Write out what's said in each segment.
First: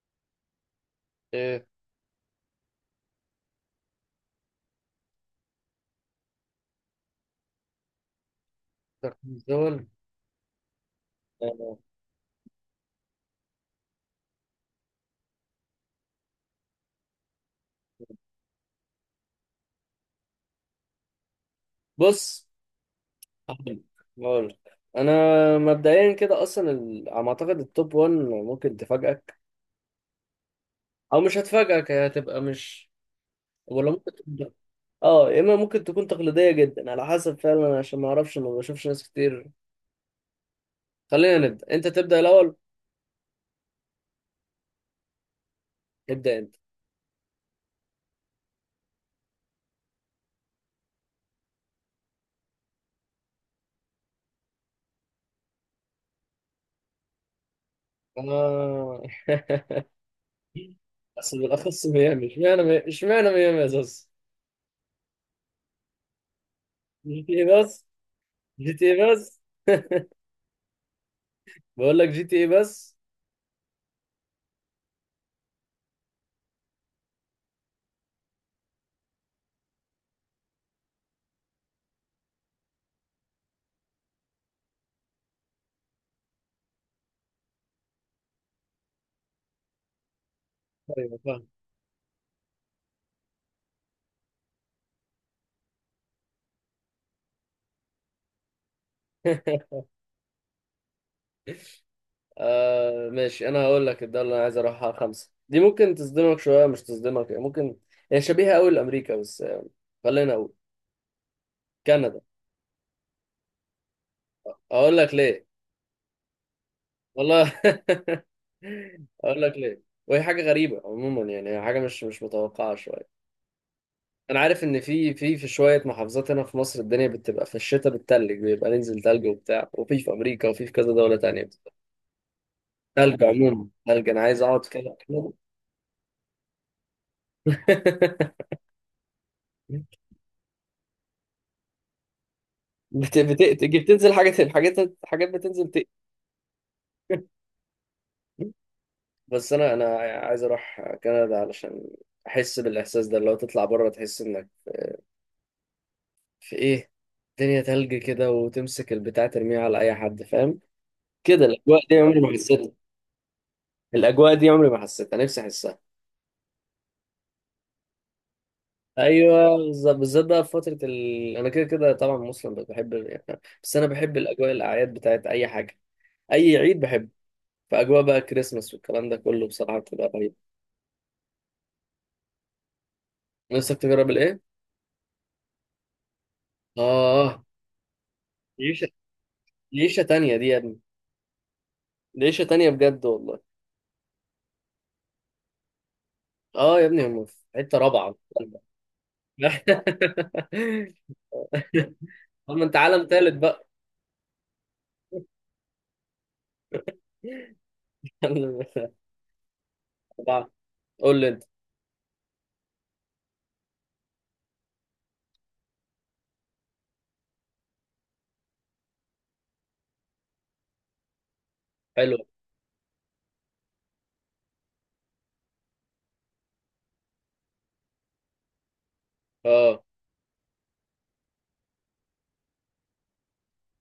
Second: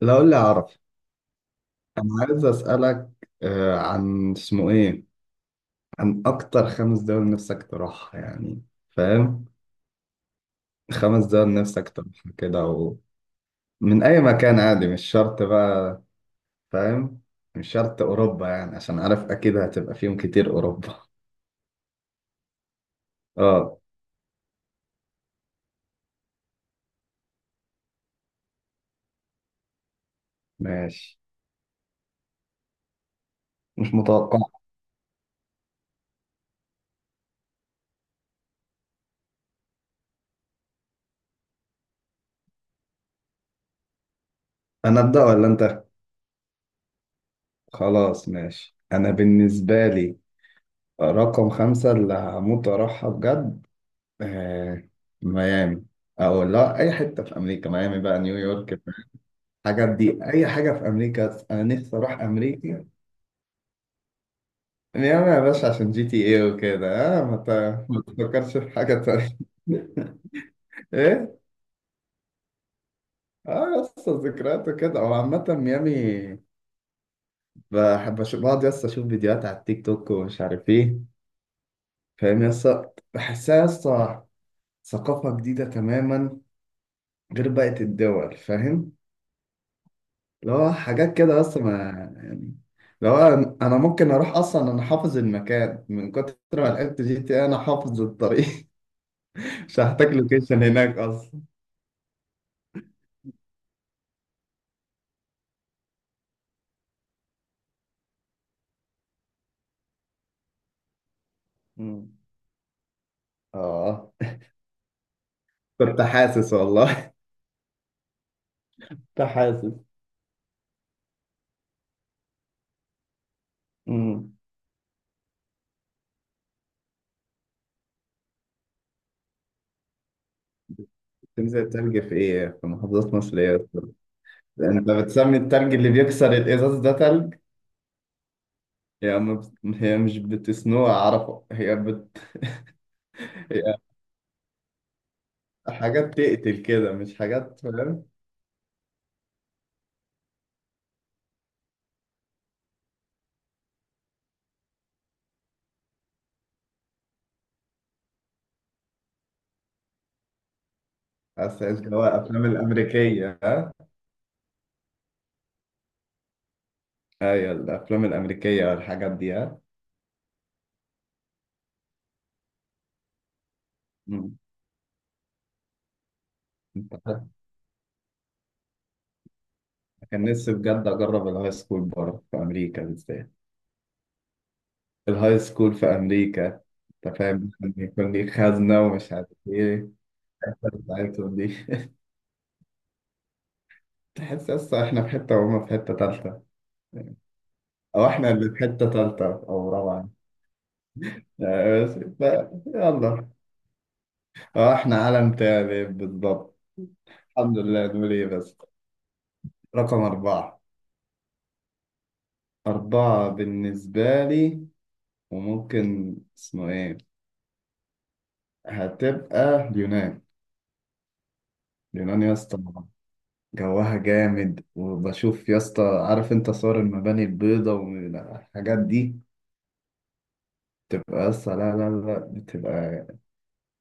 لا قول لي اعرف. إيه، انا عايز اسالك، عن اسمه ايه. عن اكتر خمس دول نفسك تروحها يعني، فاهم؟ ترابيزون. خمس دول آه، نفسك تروحها كده و... من اي مكان عادي، مش شرط بقى، فاهم، مش شرط اوروبا يعني، عشان عارف اكيد هتبقى فيهم كتير اوروبا. بص. اه، هقول هقول. انا. مبدئيا كده اصلا على ما اعتقد التوب 1 ممكن تفاجئك، ماشي، او مش هتفاجئك. هي هتبقى مش، ولا مش ممكن متوقع. تكون، اه، يا اما ممكن تكون تقليديه جدا على حسب فعلا، عشان ما اعرفش، ما بشوفش ناس كتير. خلينا نبدا، انت تبدا الاول. انا ابدا ولا انت؟ ابدا انت. خلاص ماشي. انا بالنسبه لي رقم خمسة اللي هموت واروحها بجد، آه، ميامي. او لا، اي حته في امريكا، ميامي بقى، نيويورك، آه. الحاجات دي، اي حاجه في بس امريكا، انا بالاخص نفسي اروح ميامي، امريكا. اشمعنى ميامي يا زوز؟ ميامي يا باشا عشان جي تي اي وكده. جي اه تي اي بس؟ ما تفكرش في جي تي حاجه اي تانية. بس. ايه. بقول لك جي تي اي بس. اه، يس، ذكريات وكده. هو عامه ميامي بحب اشوف، بقعد يس اشوف فيديوهات على التيك توك ومش عارف ايه، فاهم، يس، بحسها يس ثقافه جديده تماما، غير بقيه الدول، فاهم، اللي هو حاجات ايوه كده فاهم. بس ما، يعني. لو انا ممكن اروح اصلا، انا حافظ المكان من كتر ما لعبت جي تي إيه، انا حافظ الطريق. مش هحتاج لوكيشن هناك اصلا. آه ماشي، انا هقول لك الدوله اللي انا عايز اروحها خمسه دي ممكن تصدمك شويه، مش تصدمك يعني، ممكن. هي شبيهه قوي لامريكا بس، خلينا اقول امم، كندا. اه، اقول لك ليه. كنت حاسس والله، والله كنت اقول لك حاسس. ليه. وهي حاجه غريبه عموما يعني، هي حاجه مش متوقعه شويه. امم، انا عارف ان في شويه محافظات هنا في مصر الدنيا بتبقى في الشتاء بتتلج، بيبقى ننزل تلج وبتاع، وفي امريكا، وفي كذا دوله تانية تنزل بتبقى تلج في ايه؟ في محافظات تلج. مصر ايه عموما أصلاً؟ تلج، انا عايز اقعد انت كده. بتسمي التلج اللي بيكسر الازاز ده تلج؟ هي ما بت... هي مش بتسنوه اعرفه، هي بت... هي تيجي بتنزل حاجات، حاجات بتنزل تقل. حاجات تقتل كده، مش حاجات، فاهم. بس انا عايز اروح كندا علشان احس بالاحساس ده. لو تطلع بره تحس انك في ايه، الدنيا تلج كده، وتمسك البتاع ترميها على اي حد فاهم؟ كده بس الاجواء دي جوا عمري ما افلام حسيتها. الامريكيه. الاجواء دي عمري ما حسيتها، نفسي احسها. ايوه الافلام الامريكيه والحاجات دي، ايوه ها؟ بالظبط، بالذات بقى في انا كده كده طبعا مسلم، بس بحب يعني، بس انا بحب مم. الاجواء، الاعياد بتاعت اي حاجه، اي عيد انت بحبه. عارف، فاجواء بقى كريسماس والكلام ده كله بصراحه بتبقى كان رهيبه. نفسي بجد اجرب الهاي سكول بره في امريكا بالذات. نفسك تجرب الايه؟ الهاي سكول في امريكا. انت اه. فاهم، ممكن يكون ليك خزنه ليشة؟ ومش عارف ايه. ليشة تانية دي يا الحتة ابني؟ بتاعتهم دي. ليشة تانية بجد والله. تحس اصلا احنا في حته وهم في حته تالته، اه يا ابني هم في حتة او رابعة. احنا اللي في حته تالته او رابعه، يعني. بس طب ما انت عالم يلا. تالت بقى. اه، احنا عالم تاني بالضبط، الحمد لله، نقول ايه بس. رقم رابعة. اربعه. قول لي انت. اربعه بالنسبه لي وممكن اسمه ايه، هتبقى اليونان. حلو. اليونان يا اسطى، جوها جامد. وبشوف يا اسطى، عارف انت، صور المباني البيضاء والحاجات دي، اه تبقى يا اسطى لا بتبقى،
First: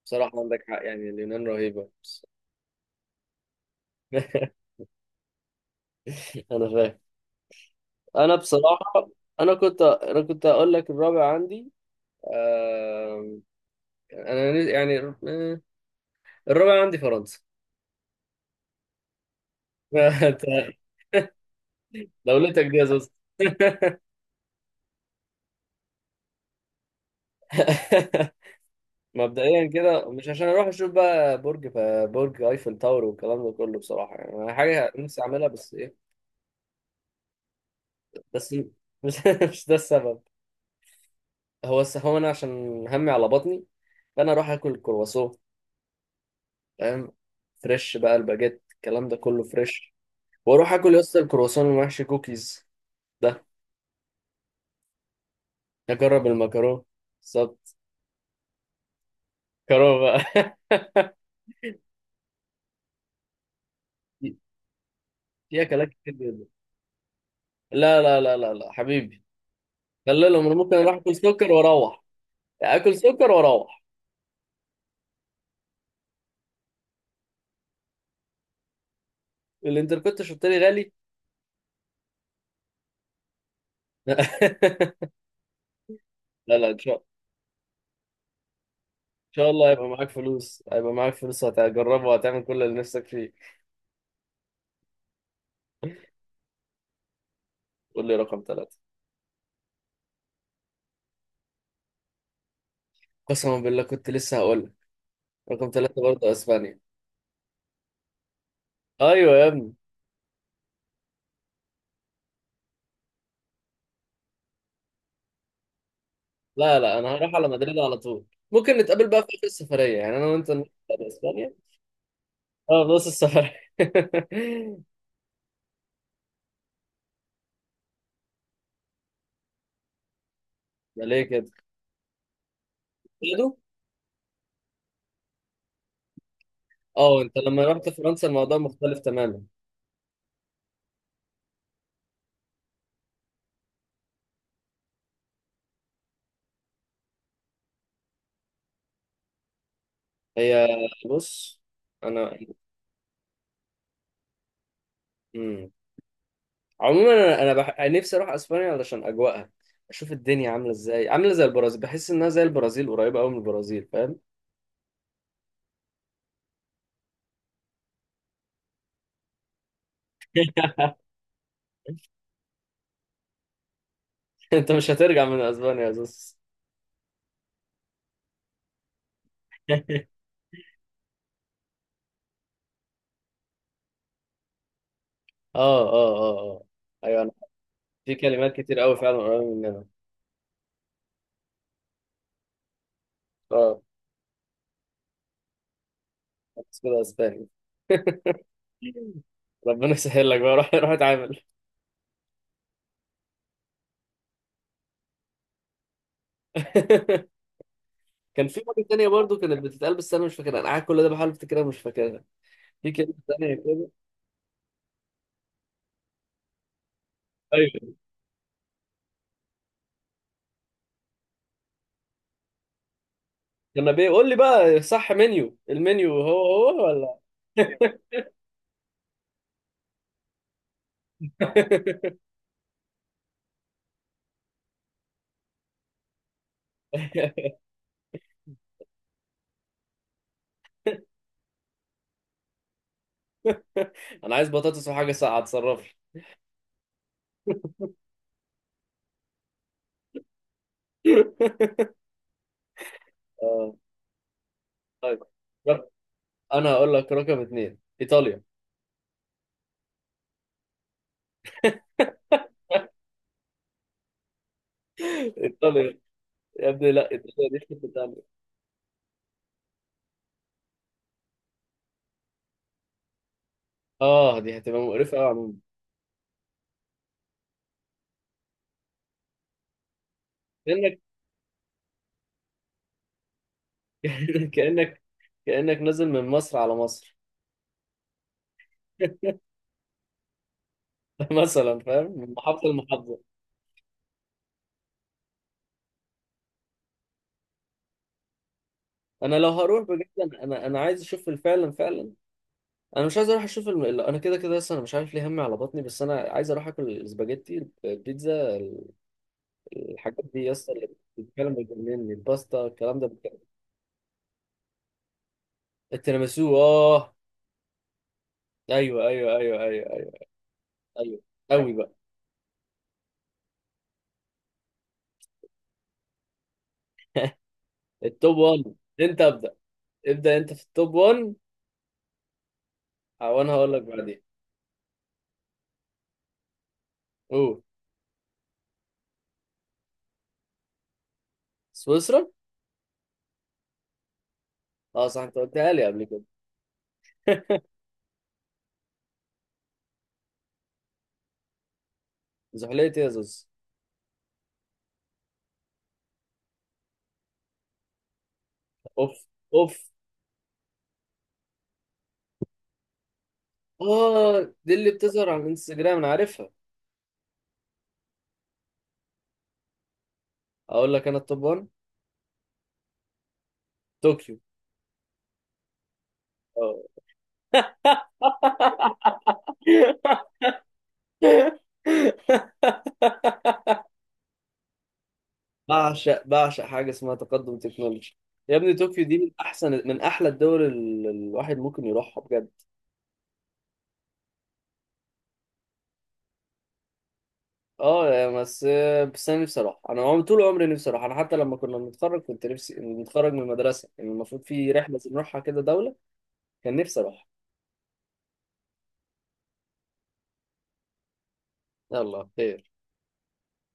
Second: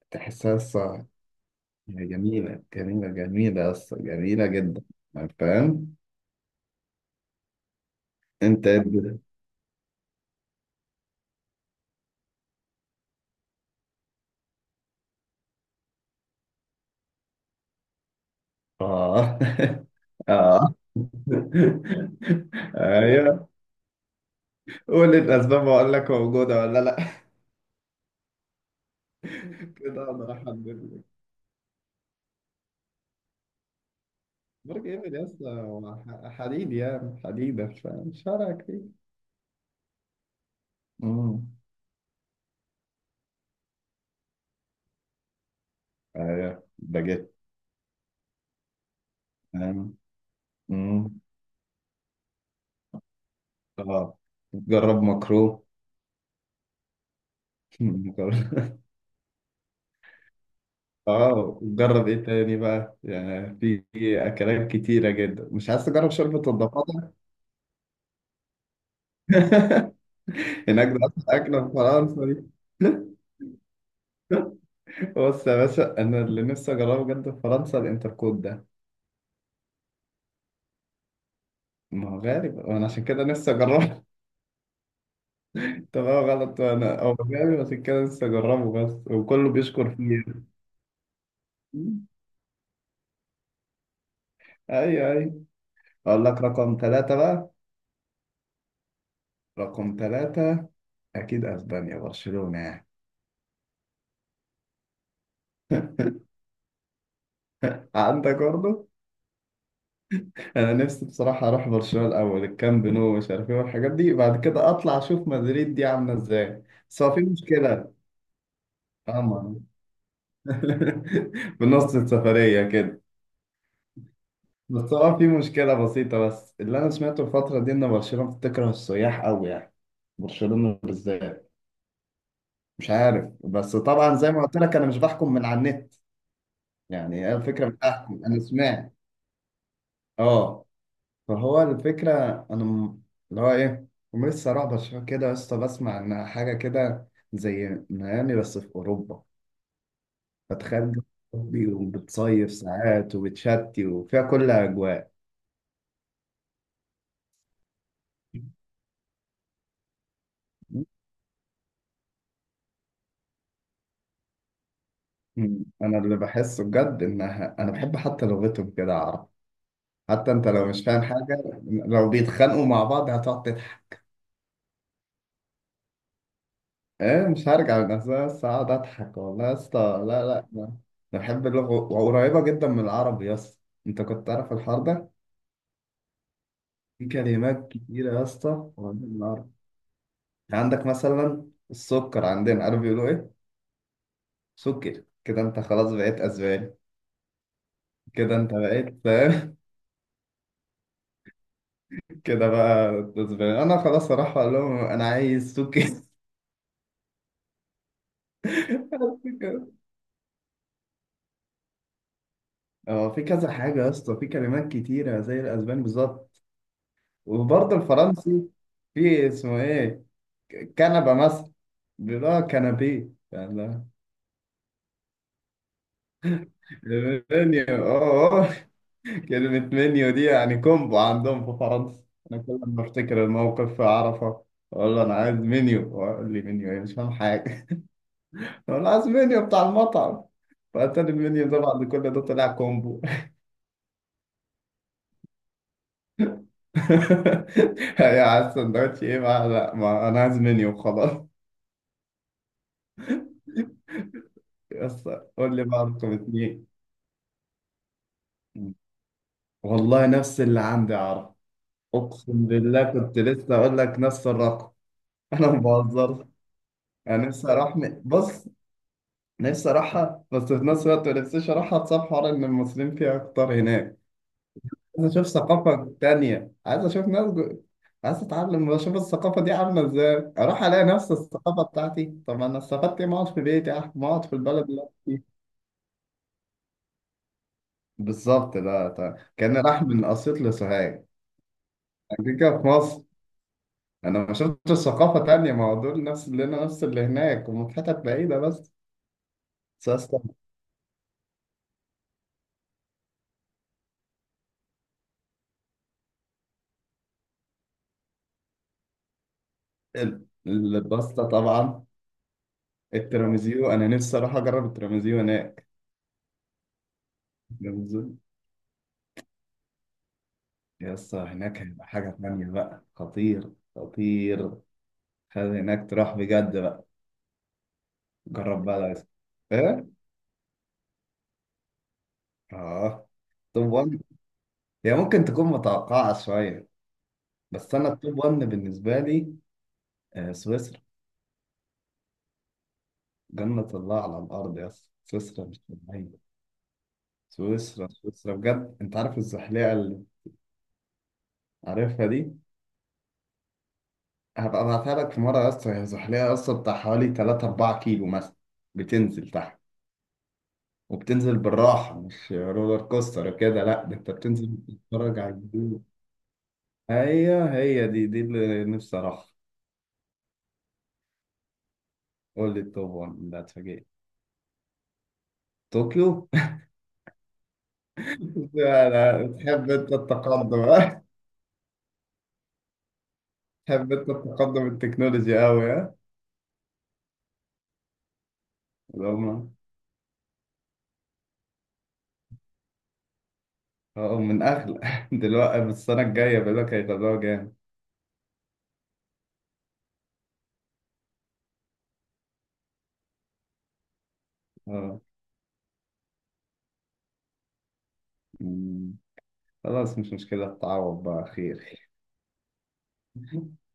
بصراحة تحسها يا عندك حق اسطى، يعني، اليونان رهيبة بس. جميلة جميلة جميلة يا اسطى، جميلة جدا، فاهم. انا فاهم. انا انت إيه بصراحة، الدنيا؟ انا كنت اقول لك الرابع عندي. آه... يعني، آه، الرابع عندي فرنسا. اه انت، اه. دولتك دي يا زوز. ايوه، قول الاسباب واقول لك موجودة ولا لا. مبدئيا كده كده مش انا عشان اروح اشوف هحدد. بقى برج، برج ايفل تاور والكلام ده كله بصراحه يعني، انا برج حاجه ايفل نفسي يا اسطى اعملها، بس ايه، هو حديد، يعني حديدة، فمش بس فارقة كتير. مش مش ده السبب. امم، هو انا عشان همي على بطني، فانا اروح اكل الكرواسون ايوه فاهم. باجيت، فريش بقى الباجيت، الكلام ده كله فريش. فاهم، واروح اكل يا اسطى امم، الكرواسون المحشي، كوكيز ده. اه. جرب مكرو. اجرب المكرونه بالظبط. جرب- كرو بقى. اه، جرب ايه تاني بقى، يعني في في اكلات كتيرة جدا. مش عايز اكلات تجرب كتير جدا. شوربة الضفادع؟ لا لا لا لا لا حبيبي، خلي لهم. انا ممكن هناك اروح ده اكل اصلا سكر اكلة في واروح. فرنسا دي؟ اكل سكر واروح. بص يا باشا، انا اللي نفسي اجربه بجد في فرنسا الانتركوت ده. الانتركوت شرطري غالي. ما هو غالي بقى، وانا عشان كده نفسي اجربه. طبعا لا غلط، لا ان شاء انا ان هو جامد عشان كده لسه اجربه بس، شاء وكله الله هيبقى بيشكر معاك فيه يعني. فلوس، هيبقى معاك فلوس وهتجربه وهتعمل كل اللي نفسك فيه. ايوه ايوه. اقول لك رقم ثلاثة بقى. قول لي رقم ثلاثة. رقم ثلاثة، اكيد اسبانيا، برشلونة يعني. قسما بالله كنت لسه هقول لك، رقم ثلاثة برضه اسبانيا. عندك برضه. ايوه يا ابني. انا نفسي بصراحة اروح برشلونة الاول، الكامب نو مش عارف ايه والحاجات دي، بعد كده اطلع اشوف مدريد دي عاملة ازاي. لا لا بس انا هو في هروح على مدريد مشكلة. على طول. ممكن نتقابل بقى في آخر طبعا. السفرية، يعني انا وانت نروح على اسبانيا. في نص السفرية اه كده. نص السفرية. بس هو في مشكلة بسيطة، بس اللي انا سمعته الفترة دي ان برشلونة بتكره السياح قوي يعني، برشلونة ده ليه بالذات. كده مش عارف، كده؟ بس طبعا زي ما قلت لك، انا مش بحكم من على النت، يعني اه هي انت لما الفكره، مش رحت بحكم، فرنسا انا الموضوع سمعت. مختلف تماما. اه، فهو الفكره، انا م- اللي هو ايه، هم لسه رعب شويه كده يا اسطى، بسمع ان حاجه كده زي ميامي بس في اوروبا. هي فتخيل جو بص أوروبي، انا، وبتصيف ساعات وبتشتي وفيها كل اجواء. مم. عموما أنا نفسي اروح اسبانيا علشان اجواءها، اشوف الدنيا عامله ازاي، عامله زي البرازيل، بحس انها زي البرازيل، قريبه قوي من البرازيل فاهم. م. انا اللي بحسه بجد انها، انا بحب حتى لغتهم كده، اعرف، حتى انت لو مش فاهم حاجه، لو بيتخانقوا مع بعض هتقعد. انت مش هترجع من اسبانيا يا زوز. ايه، مش هرجع لنفسها بس، اقعد اضحك والله يا اسطى. لا انا، أنا بحب اللغه وقريبه جدا من العربي يا اسطى. انت كنت تعرف الحوار ده؟ اه اه اه اه. في ايوه انا، كلمات كتيره في يا اسطى كلمات كتير قريبه قوي من فعلا قريبه العربي. مننا. يعني عندك مثلا السكر عندنا، عارف بيقولوا ايه؟ اه. سكر. كده انت خلاص بقيت اسباني. بس كده اسباني. كده انت بقيت فاهم. ربنا يسهل لك بقى، روح اتعامل. كده بقى. اسباني، انا خلاص اروح اقول لهم انا عايز سكر. كان في حاجه تانيه برضو كانت بتتقال بس انا مش فاكرها، انا قاعد كل ده بحاول افتكرها مش فاكرها. في اه، كلمه في كذا تانيه حاجه كده. يا اسطى، في كلمات كتيره زي الاسباني بالظبط. وبرضه ايوه الفرنسي، في اسمه ايه، كنبه مثلا، بيقول اه كنبيه يعني. جنابيه. قول لي بقى صح، منيو، المنيو هو، هو. المنيو، اه اه، كلمة منيو دي يعني كومبو عندهم في فرنسا. أنا كل ما أفتكر الموقف في عرفة، أقول له أنا عايز منيو، وأقول لي منيو إيه، مش فاهم حاجة. أقول له عايز منيو بتاع المطعم، فأتاري المنيو ده بعد كل ده طلع كومبو. انا عايز بطاطس وحاجه ساقعه اتصرف يا عايز سندوتش إيه بقى، لا ما أنا عايز منيو خلاص. لي. آه، يس. طيب. قول لي بقى رق- رقم اتنين. انا هقول لك رقم اثنين ايطاليا. والله نفس اللي عندي يا عرفة. اقسم بالله كنت لسه اقول لك نفس الرقم. انا ما ايطاليا بهزرش. يا ابني، لا انا ايطاليا نفسي دي في اروح حته تانيه. بص، نفسي اروحها، بس في نفس الوقت ما نفسيش اروحها بسبب حوار ان المصريين فيها اكتر هناك. اه دي هتبقى عايز مقرفه قوي اشوف عموما. ثقافة تانية، عايز اشوف ناس جو... عايز اتعلم، اشوف الثقافة دي عاملة ازاي. اروح الاقي كانك نفس الثقافة بتاعتي، طب انا استفدت إيه؟ ما اقعد في بيتي، ما اقعد في البلد اللي أنا كانك فيها. كانك نازل من مصر على مصر. بالظبط. ده كان راح من اسيوط لسوهاج، مثلا فاهم، كان من كده كده محافظه في مصر. لمحافظه. انا ما شفتش ثقافه تانية، ما هو دول نفس اللي هنا، نفس اللي هناك، ومن حتت بعيده بس. انا لو هروح بجد، بس انا عايز اشوف فعلا فعلا. انا مش عايز اروح اشوف انا كده كده لسه انا مش عارف ليه، همي على بطني. بس انا عايز اروح اكل الاسباجيتي، البيتزا، الحاجات دي يا اسطى اللي الباستا بتتكلم طبعا. بتجنني، الباستا الكلام ده بتكلم. التراميزيو، انا نفسي اروح اجرب التراميزيو هناك. التيراميسو اه. التراميزيو ايوه ايوه ايوه ايوه ايوه يا اسطى، ايوه هناك قوي هيبقى بقى. حاجه تانية بقى، خطير خطير. خلي هناك تروح بجد بقى. التوب جرب 1. بقى، لازم. انت ابدا. ايه. ابدا انت في التوب 1، اه. وانا توب هقول لك 1، بعدين. هي ممكن تكون متوقعه شويه، اوه، بس انا التوب 1 بالنسبه لي، سويسرا. سويسرا. جنه الله على الارض يا اسطى، اه صح انت سويسرا مش قلتها لي قبل كده. طبيعيه. سويسرا سويسرا بجد. انت عارف الزحليقه اللي عارفها دي؟ زحلية يا زوز. هبقى ابعتها لك في مره يا اسطى. هي زحليقه يا اسطى بتاع حوالي 3 4 كيلو مثلا، اوف. بتنزل تحت، اوف. وبتنزل بالراحه، مش رولر كوستر كده، لا ده انت بتنزل اه دي اللي بتتفرج بتظهر على على الجبال. الانستجرام، انا عارفها. هي دي اللي نفسي اروحها. اقول لك انا التوب 1، قول لي التوب، ده اتفاجئت. طوكيو. طوكيو. آه. لا لا، تحب انت التقدم ها؟ تحب انت التقدم التكنولوجي قوي ها. بعشق، حاجه اسمها تقدم تكنولوجي. يا ابني طوكيو اللي دي من هم، احسن، من احلى الدول الواحد ممكن يروحها بجد. اه، من اغلى دلوقتي، بس السنه الجايه بيقول لك هيغلوها جامد. اه يا بس، بس انا نفسي اروح، طول عمري نفسي اروح. انا حتى لما كنا بنتخرج، كنت نفسي نتخرج من المدرسه، يعني المفروض في رحله اه. نروحها كده دوله، كان نفسي اروح. مم. خلاص مش مشكلة، تعوض بقى، خير. يلا خير.